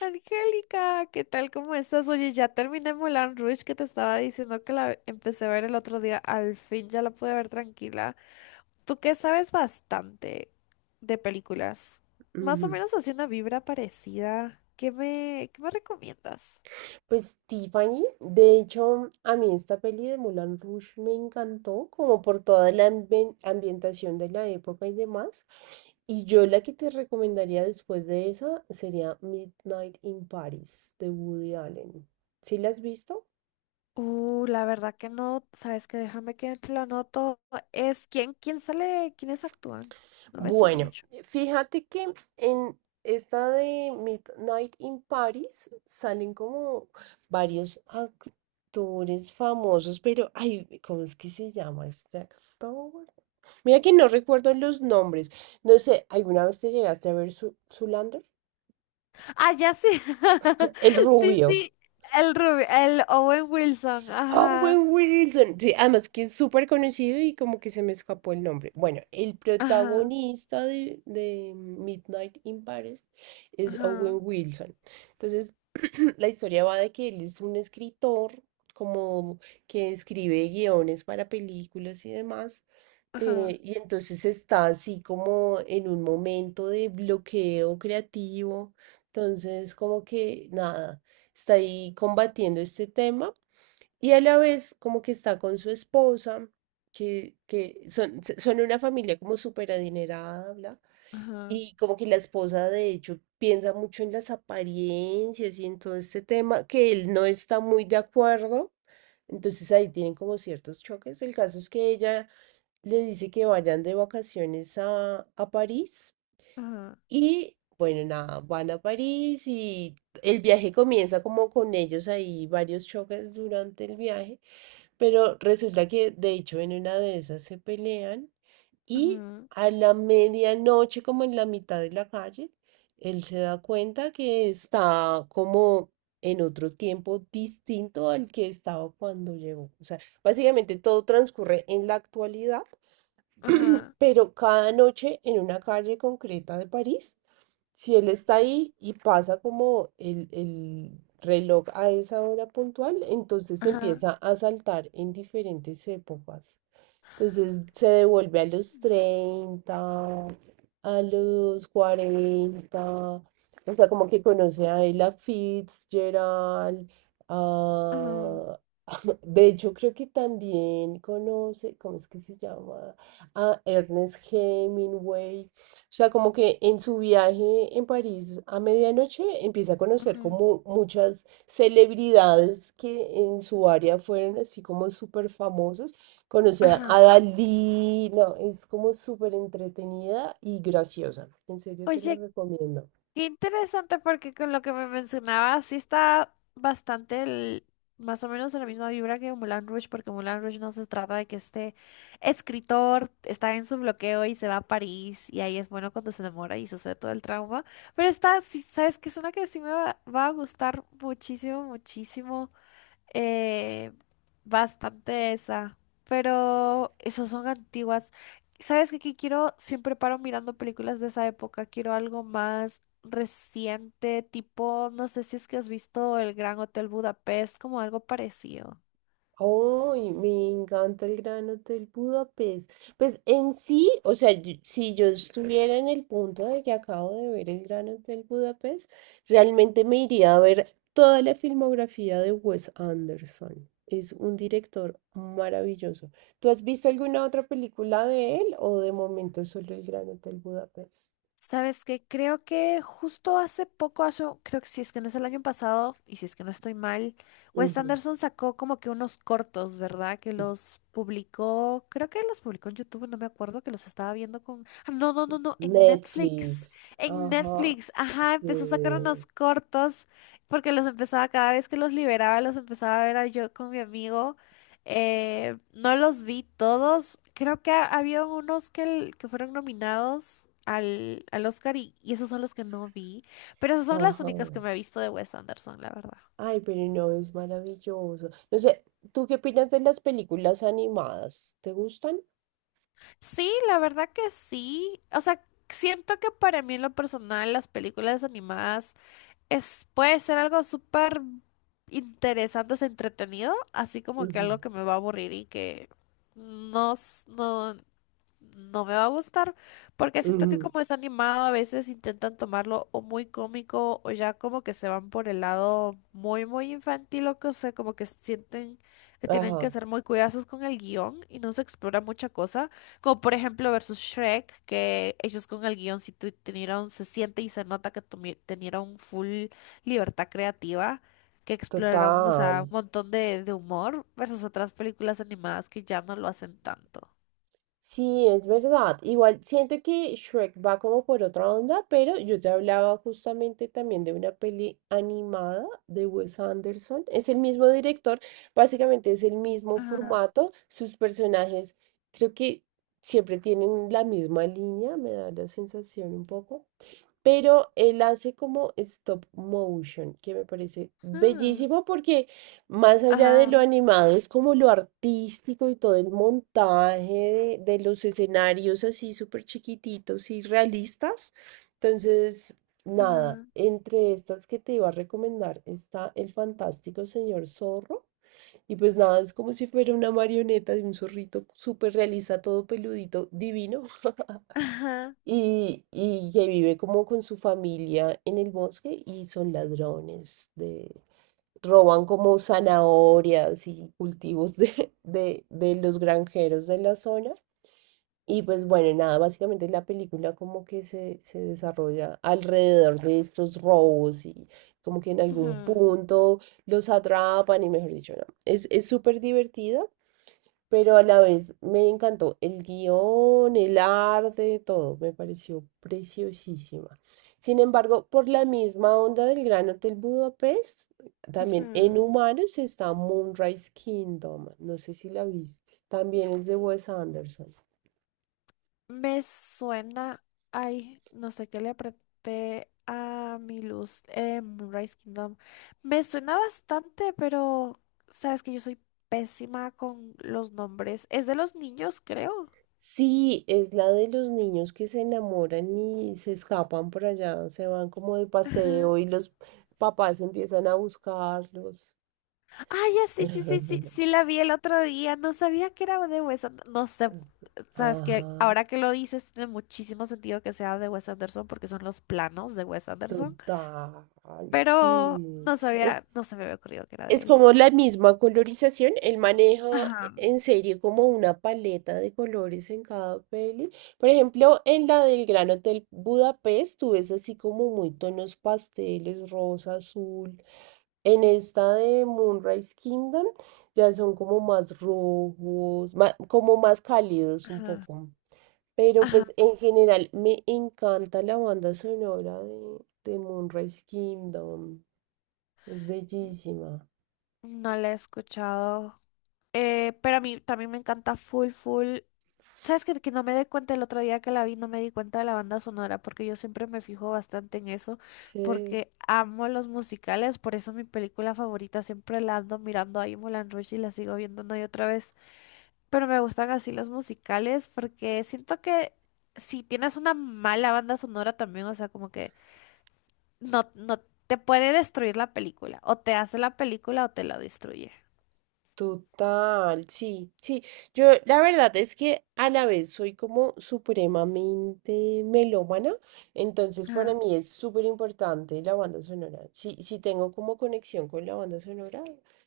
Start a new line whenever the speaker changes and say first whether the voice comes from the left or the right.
left: Angélica, ¿qué tal? ¿Cómo estás? Oye, ya terminé Moulin Rouge que te estaba diciendo que la empecé a ver el otro día. Al fin ya la pude ver tranquila. Tú que sabes bastante de películas. Más o
right: Ujú.
left: menos así una vibra parecida. ¿Qué me recomiendas?
right: Pues Tiffany, de hecho, a mí esta peli de Moulin Rouge me encantó, como por toda la ambientación de la época y demás. Y yo la que te recomendaría después de esa sería Midnight in Paris de Woody Allen. ¿Sí la has visto?
left: La verdad que no. ¿Sabes qué? Déjame que la anoto. Es quién sale, quiénes actúan. No me suena
right: Bueno,
left: mucho.
right: fíjate que en esta de Midnight in Paris salen como varios actores famosos, pero ay, ¿cómo es que se llama este actor? Mira que no recuerdo los nombres. No sé, ¿alguna vez te llegaste a ver su Zoolander?
left: Ah, ya sí.
right: El
left: Sí,
right: rubio.
left: sí. El Owen Wilson. Ajá.
right: Owen Wilson. Sí, además que es súper conocido y como que se me escapó el nombre. Bueno, el
left: Ajá,
right: protagonista de Midnight in Paris es
left: ajá,
right: Owen Wilson. Entonces, la historia va de que él es un escritor, como que escribe guiones para películas y demás.
left: ajá,
right: Y entonces está así como en un momento de bloqueo creativo. Entonces, como que nada, está ahí combatiendo este tema y a la vez como que está con su esposa, que son una familia como súper adinerada, bla.
left: ajá,
right: Y como que la esposa de hecho piensa mucho en las apariencias y en todo este tema, que él no está muy de acuerdo. Entonces ahí tienen como ciertos choques. El caso es que ella le dice que vayan de vacaciones a París
left: ajá,
right: y bueno, nada, van a París y el viaje comienza como con ellos ahí, varios choques durante el viaje, pero resulta que de hecho en una de esas se pelean y
left: ajá,
right: a la medianoche, como en la mitad de la calle, él se da cuenta que está como en otro tiempo distinto al que estaba cuando llegó. O sea, básicamente todo transcurre en la actualidad,
left: ajá,
right: pero cada noche en una calle concreta de París, si él está ahí y pasa como el reloj a esa hora puntual, entonces
left: ajá,
right: empieza a saltar en diferentes épocas. Entonces se devuelve a los 30, a los 40, o sea, como que conoce a Ella Fitzgerald,
left: ajá,
right: a... De hecho, creo que también conoce, ¿cómo es que se llama? A Ernest Hemingway. O sea, como que en su viaje en París a medianoche empieza a conocer
left: ajá,
right: como muchas celebridades que en su área fueron así como súper famosas. Conoce a
left: ajá.
right: Dalí. No, es como súper entretenida y graciosa. En serio te la
left: Oye,
right: recomiendo.
left: qué interesante porque con lo que me mencionabas sí está bastante, más o menos en la misma vibra que Moulin Rouge, porque Moulin Rouge no se trata de que este escritor está en su bloqueo y se va a París y ahí es bueno cuando se enamora y sucede todo el trauma. Pero esta, sí, sabes que es una que sí me va a gustar muchísimo, muchísimo. eh, Bastante esa, pero esas son antiguas. ¿Sabes qué quiero? Siempre paro mirando películas de esa época, quiero algo más reciente, tipo, no sé si es que has visto El Gran Hotel Budapest, como algo parecido.
right: ¡Ay, me encanta el Gran Hotel Budapest! Pues en sí, o sea, si yo estuviera en el punto de que acabo de ver el Gran Hotel Budapest, realmente me iría a ver toda la filmografía de Wes Anderson. Es un director maravilloso. ¿Tú has visto alguna otra película de él o de momento solo el Gran Hotel Budapest?
left: ¿Sabes qué? Creo que justo hace poco, hace, creo que si es que no es el año pasado, y si es que no estoy mal, Wes
right: Ujú.
left: Anderson sacó como que unos cortos, ¿verdad? Que los publicó, creo que los publicó en YouTube, no me acuerdo, que los estaba viendo con... Ah, no,
right: Netflix.
left: en
right: Ajá.
left: Netflix, ajá, empezó a sacar
right: Sí.
left: unos cortos, porque los empezaba, cada vez que los liberaba, los empezaba a ver a yo con mi amigo. No los vi todos. Creo que había unos que que fueron nominados al Oscar y esos son los que no vi. Pero esas son las
right: Ajá.
left: únicas que me he visto de Wes Anderson, la verdad.
right: Ay, pero no, es maravilloso. No sé, ¿tú qué opinas de las películas animadas? ¿Te gustan?
left: Sí, la verdad que sí. O sea, siento que para mí en lo personal las películas animadas es, puede ser algo súper interesante, es entretenido, así como que
right: Ujú,
left: algo que me va a aburrir y que no, no, no me va a gustar, porque siento que
right: ujú.
left: como es animado, a veces intentan tomarlo o muy cómico o ya como que se van por el lado muy, muy infantil o que, o sea, como que sienten que tienen que
right: Ajá,
left: ser muy cuidadosos con el guión y no se explora mucha cosa, como por ejemplo versus Shrek, que ellos con el guión sí tenieron, se siente y se nota que tenieron full libertad creativa. Que exploraron, o sea,
right: total.
left: un montón de humor versus otras películas animadas que ya no lo hacen tanto.
right: Sí, es verdad. Igual siento que Shrek va como por otra onda, pero yo te hablaba justamente también de una peli animada de Wes Anderson. Es el mismo director, básicamente es el mismo formato. Sus personajes creo que siempre tienen la misma línea, me da la sensación un poco. Pero él hace como stop motion, que me parece
left: Ah,
right: bellísimo porque más allá de lo
left: ajá,
right: animado, es como lo artístico y todo el montaje de los escenarios así súper chiquititos y realistas. Entonces, nada,
left: ajá,
right: entre estas que te iba a recomendar está El Fantástico Señor Zorro. Y pues nada, es como si fuera una marioneta de un zorrito súper realista, todo peludito, divino.
left: ajá,
right: Y que vive como con su familia en el bosque y son ladrones de, roban como zanahorias y cultivos de los granjeros de la zona. Y pues bueno, nada, básicamente la película como que se desarrolla alrededor de estos robos y como que en algún
left: ujú,
right: punto los atrapan y mejor dicho, no. Es súper divertido, pero a la vez me encantó el guión, el arte, todo, me pareció preciosísima. Sin embargo, por la misma onda del Gran Hotel Budapest, también en
left: ujú.
right: humanos está Moonrise Kingdom, no sé si la viste, también es de Wes Anderson.
left: Me suena, ay, no sé qué le apreté a mi luz en Moonrise Kingdom. Me suena bastante, pero sabes que yo soy pésima con los nombres. Es de los niños, creo.
right: Sí, es la de los niños que se enamoran y se escapan por allá, se van como de
left: Ajá.
right: paseo y los papás empiezan a buscarlos.
left: Ah, ya sí, sí, sí, sí, sí la vi el otro día. No sabía que era de Wes Anderson. No sé, sabes que
right: Ajá,
left: ahora que lo dices, tiene muchísimo sentido que sea de Wes Anderson porque son los planos de Wes Anderson.
right: total,
left: Pero
right: sí.
left: no
right: Es.
left: sabía, no se me había ocurrido que era de
right: Es
left: él.
right: como la misma colorización, él maneja
left: Ajá,
right: en serio como una paleta de colores en cada peli. Por ejemplo, en la del Gran Hotel Budapest, tú ves así como muy tonos pasteles, rosa, azul. En esta de Moonrise Kingdom ya son como más rojos, como más cálidos un
left: ajá.
right: poco. Pero
left: Ajá,
right: pues en general me encanta la banda sonora de Moonrise Kingdom. Es bellísima.
left: no la he escuchado. Pero a mí también me encanta full, full. ¿Sabes que no me di cuenta el otro día que la vi? No me di cuenta de la banda sonora porque yo siempre me fijo bastante en eso
right: Sí.
left: porque amo los musicales, por eso mi película favorita siempre la ando mirando ahí Moulin Rouge y la sigo viendo una y otra vez. Pero me gustan así los musicales porque siento que si tienes una mala banda sonora también, o sea, como que no, no te puede destruir la película, o te hace la película o te la destruye.
right: Total, sí, sí. Yo la verdad es que a la vez soy como supremamente melómana, entonces
left: Ajá.
right: para mí es súper importante la banda sonora. Si tengo como conexión con la banda sonora,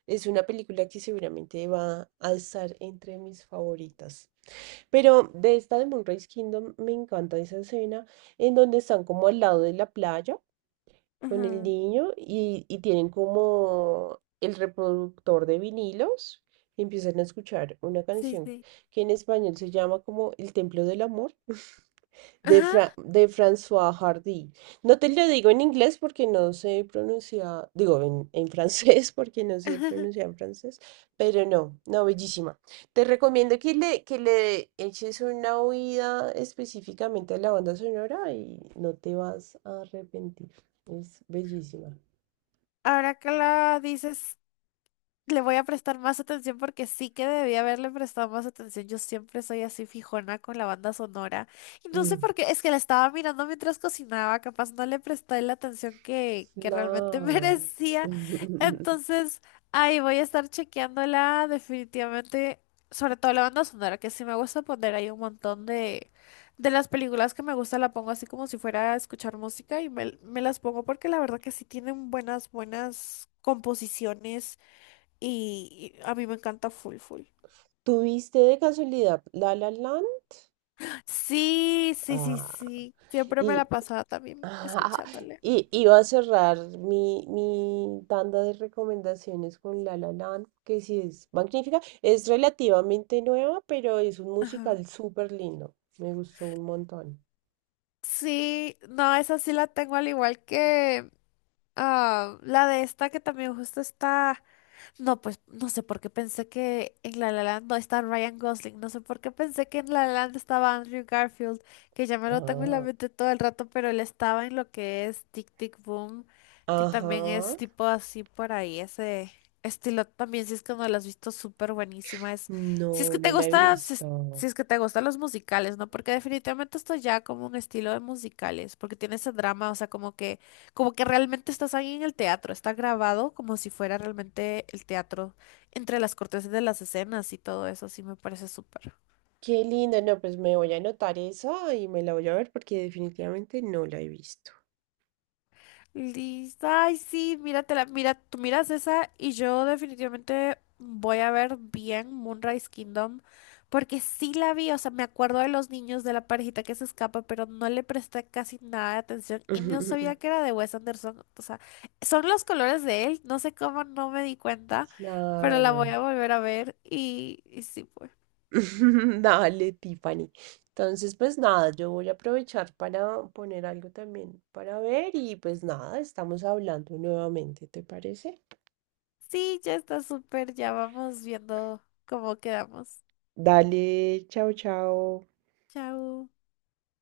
right: es una película que seguramente va a estar entre mis favoritas. Pero de esta de Moonrise Kingdom me encanta esa escena en donde están como al lado de la playa con el
left: Ujú.
right: niño y tienen como el reproductor de vinilos y empiezan a escuchar una
left: Sí,
right: canción
left: sí.
right: que en español se llama como El Templo del Amor de,
left: Ajá.
right: De François Hardy. No te lo digo en inglés porque no sé pronunciar, digo en francés porque no sé pronunciar en francés, pero no, no, bellísima. Te recomiendo que que le eches una oída específicamente a la banda sonora y no te vas a arrepentir. Es bellísima.
left: Ahora que la dices, le voy a prestar más atención porque sí que debí haberle prestado más atención. Yo siempre soy así fijona con la banda sonora. Y no sé
right: Mm.
left: por qué, es que la estaba mirando mientras cocinaba, capaz no le presté la atención que realmente
right: Claro.
left: merecía. Entonces, ahí voy a estar chequeándola definitivamente, sobre todo la banda sonora, que sí me gusta poner ahí un montón de las películas que me gusta, la pongo así como si fuera a escuchar música y me las pongo porque la verdad que sí tienen buenas, buenas composiciones y a mí me encanta full full.
right: ¿Tuviste de casualidad La La Land?
left: Sí, sí, sí,
right: Ah.
left: sí. Siempre me la
right: Y
left: pasaba también
right: ajá.
left: escuchándole.
right: Y iba a cerrar mi tanda de recomendaciones con La La Land, que sí es magnífica. Es relativamente nueva, pero es un
left: Ajá.
right: musical súper lindo. Me gustó un montón.
left: Sí, no, esa sí la tengo al igual que ah, la de esta que también justo está. No, pues no sé por qué pensé que en La La Land no está Ryan Gosling, no sé por qué pensé que en La La Land estaba Andrew Garfield, que ya me lo tengo en la
right: Ah,
left: mente todo el rato, pero él estaba en lo que es Tic Tic Boom, que también
right: ajá.
left: es tipo así por ahí, ese estilo también, si es que no lo has visto, súper buenísima, es, si es que
right: No,
left: te
right: no la he
left: gusta, si
right: visto.
left: es que te gustan los musicales, ¿no? Porque definitivamente esto ya como un estilo de musicales, porque tiene ese drama, o sea, como que realmente estás ahí en el teatro, está grabado como si fuera realmente el teatro entre las cortesas de las escenas y todo eso, sí me parece súper.
right: Qué linda. No, pues me voy a anotar esa y me la voy a ver porque definitivamente no la he visto.
left: Listo. Ay, sí, míratela, mira, tú miras esa y yo definitivamente voy a ver bien Moonrise Kingdom porque sí la vi, o sea, me acuerdo de los niños de la parejita que se escapa, pero no le presté casi nada de atención y no sabía que era de Wes Anderson, o sea, son los colores de él, no sé cómo no me di cuenta, pero la voy
right: Claro.
left: a volver a ver y sí, pues.
right: Dale, Tiffany. Entonces, pues nada, yo voy a aprovechar para poner algo también para ver y pues nada, estamos hablando nuevamente, ¿te parece?
left: Sí, ya está súper, ya vamos viendo cómo quedamos.
right: Dale, chao, chao.
left: Chao.